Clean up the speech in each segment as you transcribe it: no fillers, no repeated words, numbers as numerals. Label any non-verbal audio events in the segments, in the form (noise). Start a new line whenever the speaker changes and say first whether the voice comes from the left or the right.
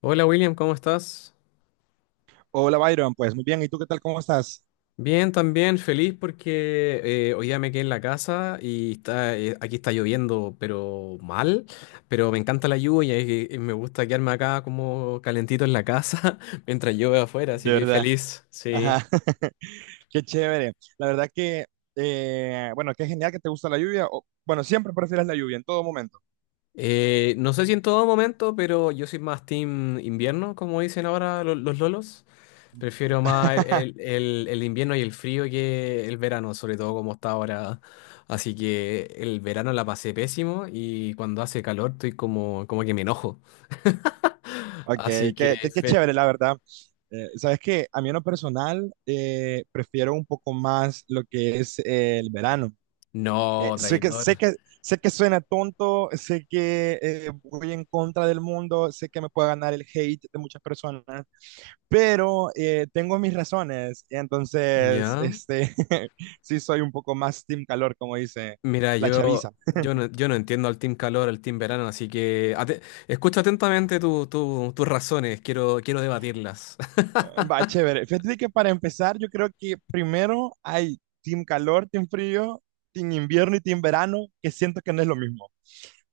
left: Hola William, ¿cómo estás?
right: Hola Byron, pues muy bien, ¿y tú qué tal? ¿Cómo estás?
left: Bien, también feliz porque hoy día me quedé en la casa y está, aquí está lloviendo, pero mal, pero me encanta la lluvia y me gusta quedarme acá como calentito en la casa (laughs) mientras llueve afuera, así
right: De
left: que
right: verdad,
left: feliz, sí.
right: ajá, (laughs) qué chévere. La verdad que, bueno, qué genial que te gusta la lluvia. Bueno, siempre prefieres la lluvia, en todo momento.
left: No sé si en todo momento, pero yo soy más team invierno, como dicen ahora los lolos. Prefiero más el, el-
right: (laughs)
left: el- el invierno y el frío que el verano, sobre todo como está ahora. Así que el verano la pasé pésimo y cuando hace calor estoy como que me enojo.
right: Ok,
left: Así que...
right: qué chévere, la verdad. Sabes que a mí en lo personal prefiero un poco más lo que es el verano. Eh,
left: No,
right: sé que,
left: traidor.
right: sé que, sé que suena tonto, sé que voy en contra del mundo, sé que me puede ganar el hate de muchas personas, pero tengo mis razones, entonces,
left: Ya.
right: (laughs) sí soy un poco más team calor, como dice
left: Mira,
right: la chaviza.
left: yo no entiendo al team calor, al team verano, así que escucha atentamente tus razones, quiero debatirlas. (laughs)
right: Eh, Va, chévere. Fíjate que para empezar, yo creo que primero hay team calor, team frío, team invierno y team verano, que siento que no es lo mismo,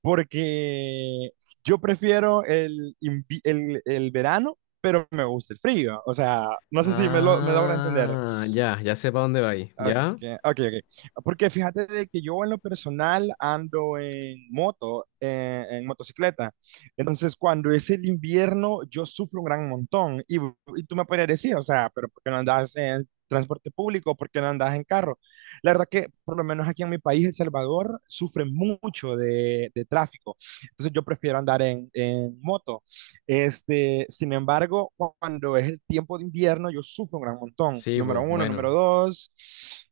right: porque yo prefiero el verano, pero me gusta el frío, o sea, no sé si me logro entender.
left: Ah, ya, ya sé para dónde va ahí.
right: Ok,
left: ¿Ya?
right: ok. Porque fíjate de que yo en lo personal ando en moto, en motocicleta. Entonces, cuando es el invierno, yo sufro un gran montón. Y tú me podrías decir, o sea, pero ¿por qué no andas en transporte público? ¿Por qué no andas en carro? La verdad que, por lo menos aquí en mi país, El Salvador, sufre mucho de tráfico. Entonces, yo prefiero andar en moto. Sin embargo, cuando es el tiempo de invierno, yo sufro un gran montón.
left: Sí,
right: Número
left: pues,
right: uno, número
left: bueno.
right: dos,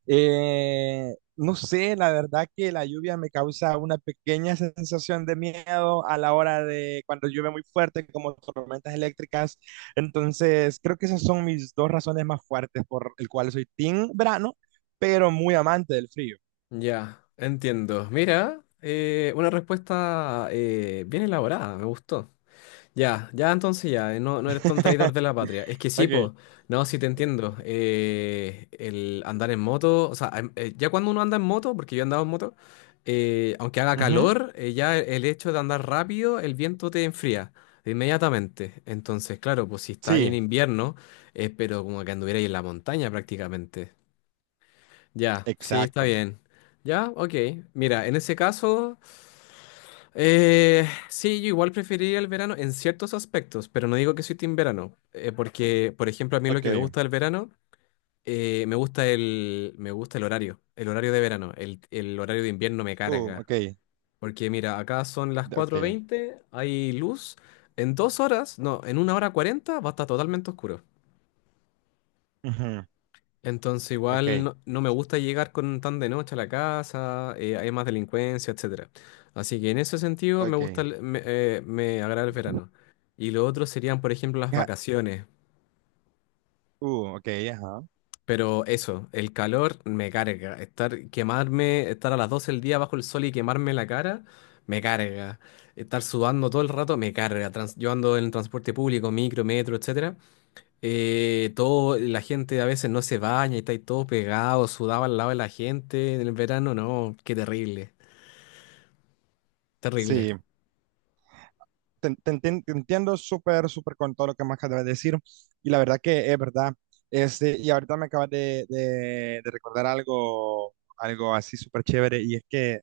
right: no sé, la verdad que la lluvia me causa una pequeña sensación de miedo a la hora de cuando llueve muy fuerte, como tormentas eléctricas. Entonces, creo que esas son mis dos razones más fuertes por el cual soy team verano, pero muy amante del frío.
left: Ya, entiendo. Mira, una respuesta bien elaborada, me gustó. Ya, ya entonces ya, no eres tan traidor
right: (laughs)
left: de la patria. Es que sí,
right: Ok.
left: po, no, sí te entiendo. El andar en moto, o sea, ya cuando uno anda en moto, porque yo he andado en moto, aunque haga
right: Ujú.
left: calor, ya el hecho de andar rápido, el viento te enfría inmediatamente. Entonces, claro, pues si está ahí en
right: Sí,
left: invierno, es pero como que anduvierais en la montaña prácticamente. Ya, sí, está
right: exacto.
left: bien. Ya, ok. Mira, en ese caso, sí, yo igual preferiría el verano en ciertos aspectos, pero no digo que soy team verano, porque, por ejemplo, a mí lo
right: Ok.
left: que me gusta del verano, me gusta el horario, el horario de verano, el horario de invierno me carga,
right: Ok.
left: porque mira, acá son las cuatro
right: Ok.
left: veinte, hay luz, en 2 horas, no, en 1 hora 40, va a estar totalmente oscuro.
right: Ujú.
left: Entonces igual
right: Ok.
left: no me gusta llegar con tan de noche a la casa, hay más delincuencia, etcétera. Así que en ese sentido me gusta,
right: Ok.
left: me agrada el verano. Y lo otro serían, por ejemplo, las
right: Ja-
left: vacaciones.
right: Ok, ajá.
left: Pero eso, el calor me carga. Estar, quemarme, estar a las 12 del día bajo el sol y quemarme la cara, me carga. Estar sudando todo el rato, me carga. Yo ando en transporte público, micro, metro, etcétera. Todo, la gente a veces no se baña y está ahí todo pegado, sudaba al lado de la gente en el verano, no, qué terrible, terrible.
right: Sí, te entiendo súper, súper con todo lo que me acabas de decir. Y la verdad que es verdad. Y ahorita me acabas de recordar algo, algo así súper chévere. Y es que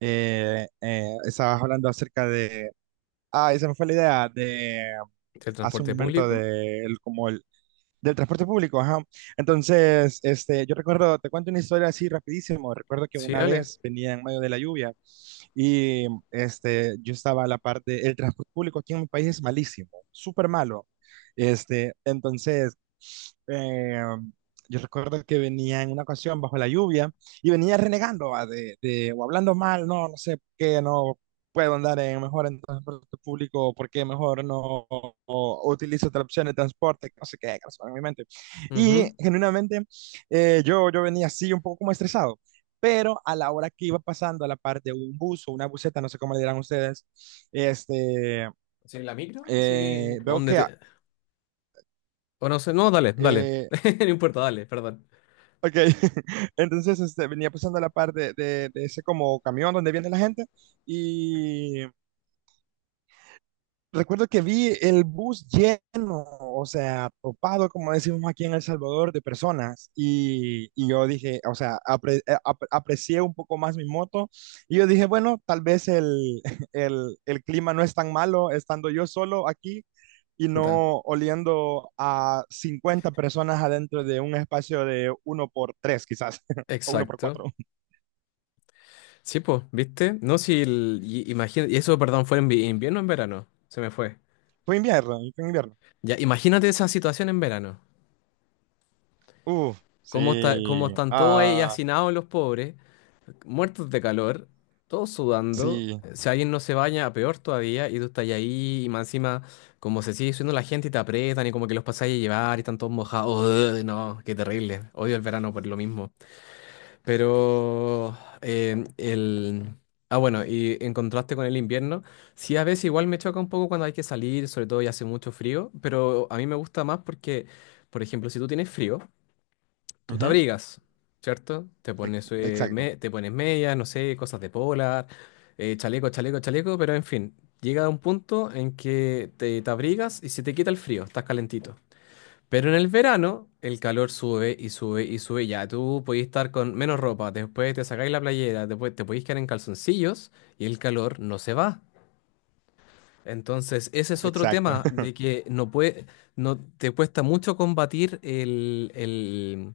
right: estabas hablando acerca de. Ah, esa me fue la idea de
left: ¿El
right: hace un
left: transporte
right: momento
left: público?
right: de, el- como el, del transporte público, ajá. Entonces, yo recuerdo, te cuento una historia así rapidísimo. Recuerdo que
left: Sí,
right: una
left: dale.
right: vez venía en medio de la lluvia. Y yo estaba a la parte, el transporte público aquí en mi país es malísimo, súper malo. Este, entonces eh, yo recuerdo que venía en una ocasión bajo la lluvia y venía renegando va, o hablando mal, no, no sé por qué no puedo andar en mejor en transporte público, por qué mejor no o utilizo otra opción de transporte, que no sé qué, que no sé, en mi mente. Y
left: Ujú.
right: genuinamente yo venía así un poco como estresado, pero a la hora que iba pasando a la parte de un bus o una buseta, no sé cómo le dirán ustedes, este,
left: ¿Sí, la micro? Sí.
right: veo
left: ¿Dónde
right: que...
left: te...? O no sé, no, dale, dale.
right: eh,
left: (laughs) No importa, dale, perdón.
right: Ok, (laughs) entonces venía pasando a la par de ese como camión donde viene la gente y recuerdo que vi el bus lleno, o sea, topado, como decimos aquí en El Salvador, de personas y yo dije, o sea, aprecié un poco más mi moto y yo dije, bueno, tal vez (laughs) el clima no es tan malo estando yo solo aquí. Y
left: Puta.
right: no oliendo a 50 personas adentro de un espacio de uno por tres, quizás, (laughs) o uno por cuatro.
left: Exacto. Sí, pues, ¿viste? No, si el... y- imagina- y eso, perdón, fue en invierno o en verano, se me fue.
right: Fue invierno, y fue invierno.
left: Ya, imagínate esa situación en verano.
right: Uf,
left: ¿Cómo está, cómo
right: sí.
left: están todos ahí
right: Ah,
left: hacinados los pobres? Muertos de calor, todos sudando.
right: sí.
left: Si alguien no se baña, peor todavía, y tú estás ahí, y más encima, como se sigue subiendo la gente y te aprietan, y como que los pasáis a llevar y están todos mojados. Ugh, no, qué terrible. Odio el verano por lo mismo. Pero el. Ah, bueno, y en contraste con el invierno, sí a veces igual me choca un poco cuando hay que salir, sobre todo y hace mucho frío, pero a mí me gusta más porque, por ejemplo, si tú tienes frío, tú te
right: Ujú.
left: abrigas, ¿cierto? Te pones,
right: Exacto,
left: te pones medias, no sé, cosas de polar, chaleco, chaleco, chaleco, pero en fin, llega un punto en que te abrigas y se te quita el frío, estás calentito. Pero en el verano, el calor sube y sube y sube. Ya tú podés estar con menos ropa, después te sacáis la playera, después te podéis quedar en calzoncillos y el calor no se va. Entonces, ese es otro
right: exacto.
left: tema de que no puede, no te cuesta mucho combatir el, el-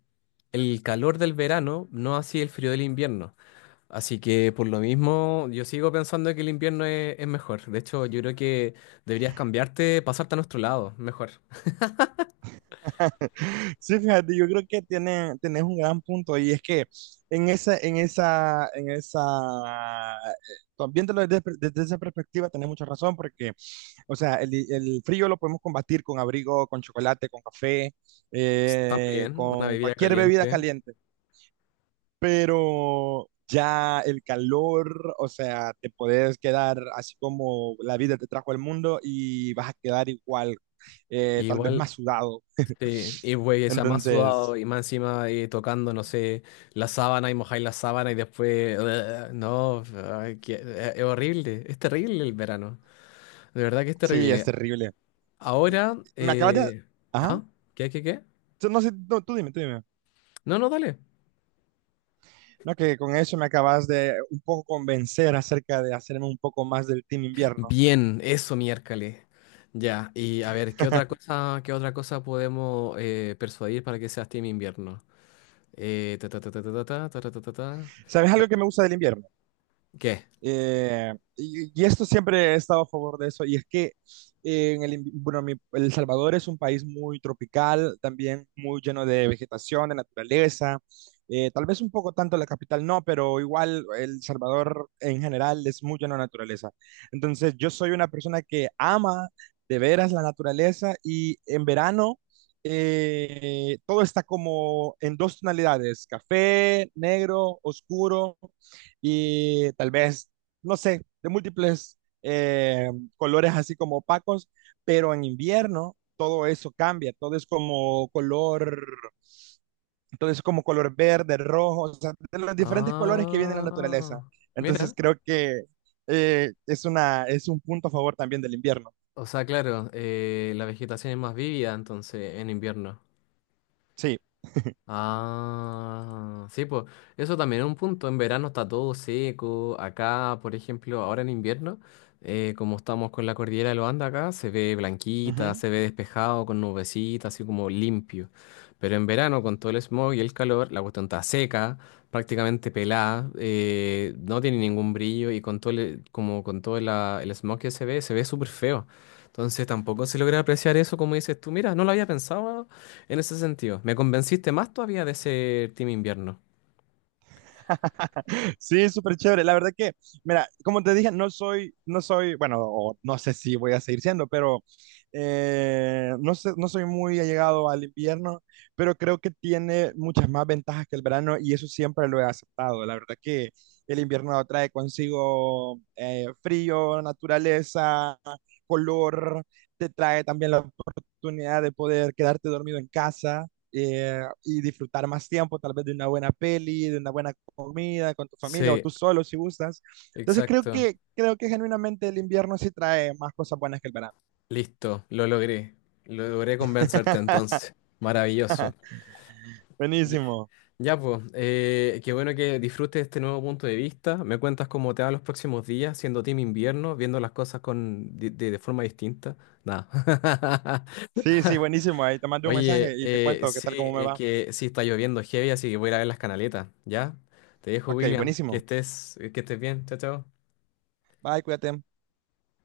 left: el calor del verano, no así el frío del invierno. Así que por lo mismo, yo sigo pensando que el invierno es mejor. De hecho, yo creo que deberías cambiarte, pasarte a nuestro lado, mejor.
right: (laughs) Sí, fíjate, yo creo que tiene, tenés un gran punto y es que en esa, también desde, desde esa perspectiva tenés mucha razón porque, o sea, el frío lo podemos combatir con abrigo, con chocolate, con café,
left: También, una
right: con
left: bebida
right: cualquier bebida
left: caliente.
right: caliente. Pero ya el calor, o sea, te puedes quedar así como la vida te trajo al mundo y vas a quedar igual, tal vez más
left: Igual,
right: sudado.
left: sí, y güey, o sea, más sudado
right: Entonces,
left: y más encima tocando, no sé, la sábana y mojáis la sábana y después. (laughs) No, ay, es horrible, es terrible el verano, de verdad que es
right: sí, es
left: terrible.
right: terrible. Y-
left: Ahora,
right: Me acabas de... Ajá.
left: ¿ah? ¿Qué, qué, qué?
right: No sé, no, tú dime, tú dime.
left: No, no, dale.
right: No, que con eso me acabas de un poco convencer acerca de hacerme un poco más del team invierno.
left: Bien, eso miércoles. Ya, y a ver, ¿qué otra
right: (laughs)
left: cosa, qué otra cosa podemos persuadir para que sea Team Invierno? Ta, ta, ta, ta, ta, ta, ta, ta, ta, ta, ta.
right: ¿Sabes algo
left: Bueno,
right: que me gusta del invierno?
left: ¿qué?
right: Y esto siempre he estado a favor de eso, y es que bueno, El Salvador es un país muy tropical, también muy lleno de vegetación, de naturaleza, tal vez un poco tanto la capital no, pero igual El Salvador en general es muy lleno de naturaleza. Entonces yo soy una persona que ama de veras la naturaleza y en verano todo está como en dos tonalidades, café, negro, oscuro y tal vez no sé, de múltiples colores así como opacos, pero en invierno todo eso cambia, todo es como color, todo es como color verde, rojo, o sea, de los diferentes colores que viene en la naturaleza.
left: Ah,
right: Entonces
left: mira.
right: creo que es una, es un punto a favor también del invierno.
left: O sea, claro, la vegetación es más vívida entonces en invierno.
right: Sí.
left: Ah, sí, pues eso también es un punto. En verano está todo seco. Acá, por ejemplo, ahora en invierno, como estamos con la cordillera de los Andes acá, se ve blanquita,
right: Ujú.
left: se ve despejado con nubecitas, así como limpio. Pero en verano, con todo el smog y el calor, la cuestión está seca, prácticamente pelada, no tiene ningún brillo y con todo el, como con todo el smog que se ve súper feo. Entonces tampoco se logra apreciar eso, como dices tú. Mira, no lo había pensado en ese sentido, me convenciste más todavía de ser Team Invierno.
right: (laughs) Sí, súper chévere. La verdad que, mira, como te dije, no soy, bueno, o no sé si voy a seguir siendo, pero no sé, no soy muy allegado al invierno, pero creo que tiene muchas más ventajas que el verano y eso siempre lo he aceptado. La verdad que el invierno trae consigo frío, naturaleza, color, te trae también la oportunidad de poder quedarte dormido en casa y disfrutar más tiempo, tal vez de una buena peli, de una buena comida con tu familia o
left: Sí,
right: tú solo si gustas. Entonces
left: exacto.
right: creo que genuinamente el invierno sí trae más cosas buenas que el verano.
left: Listo, lo logré. Lo logré convencerte entonces. Maravilloso. Ya,
right: Buenísimo.
left: ya, pues, qué bueno que disfrutes este nuevo punto de vista. Me cuentas cómo te va los próximos días siendo Team Invierno, viendo las cosas con, de forma distinta. Nada.
right: Sí, sí, buenísimo. Ahí te
left: (laughs)
right: mando un mensaje
left: Oye,
right: y te cuento qué
left: sí,
right: tal, cómo me
left: es
right: va.
left: que sí está lloviendo heavy, así que voy a ir a ver las canaletas. ¿Ya? Te dejo,
right: Ok,
left: William. Que
right: buenísimo.
left: estés, que estés bien. Chao, chao.
right: Bye, cuídate.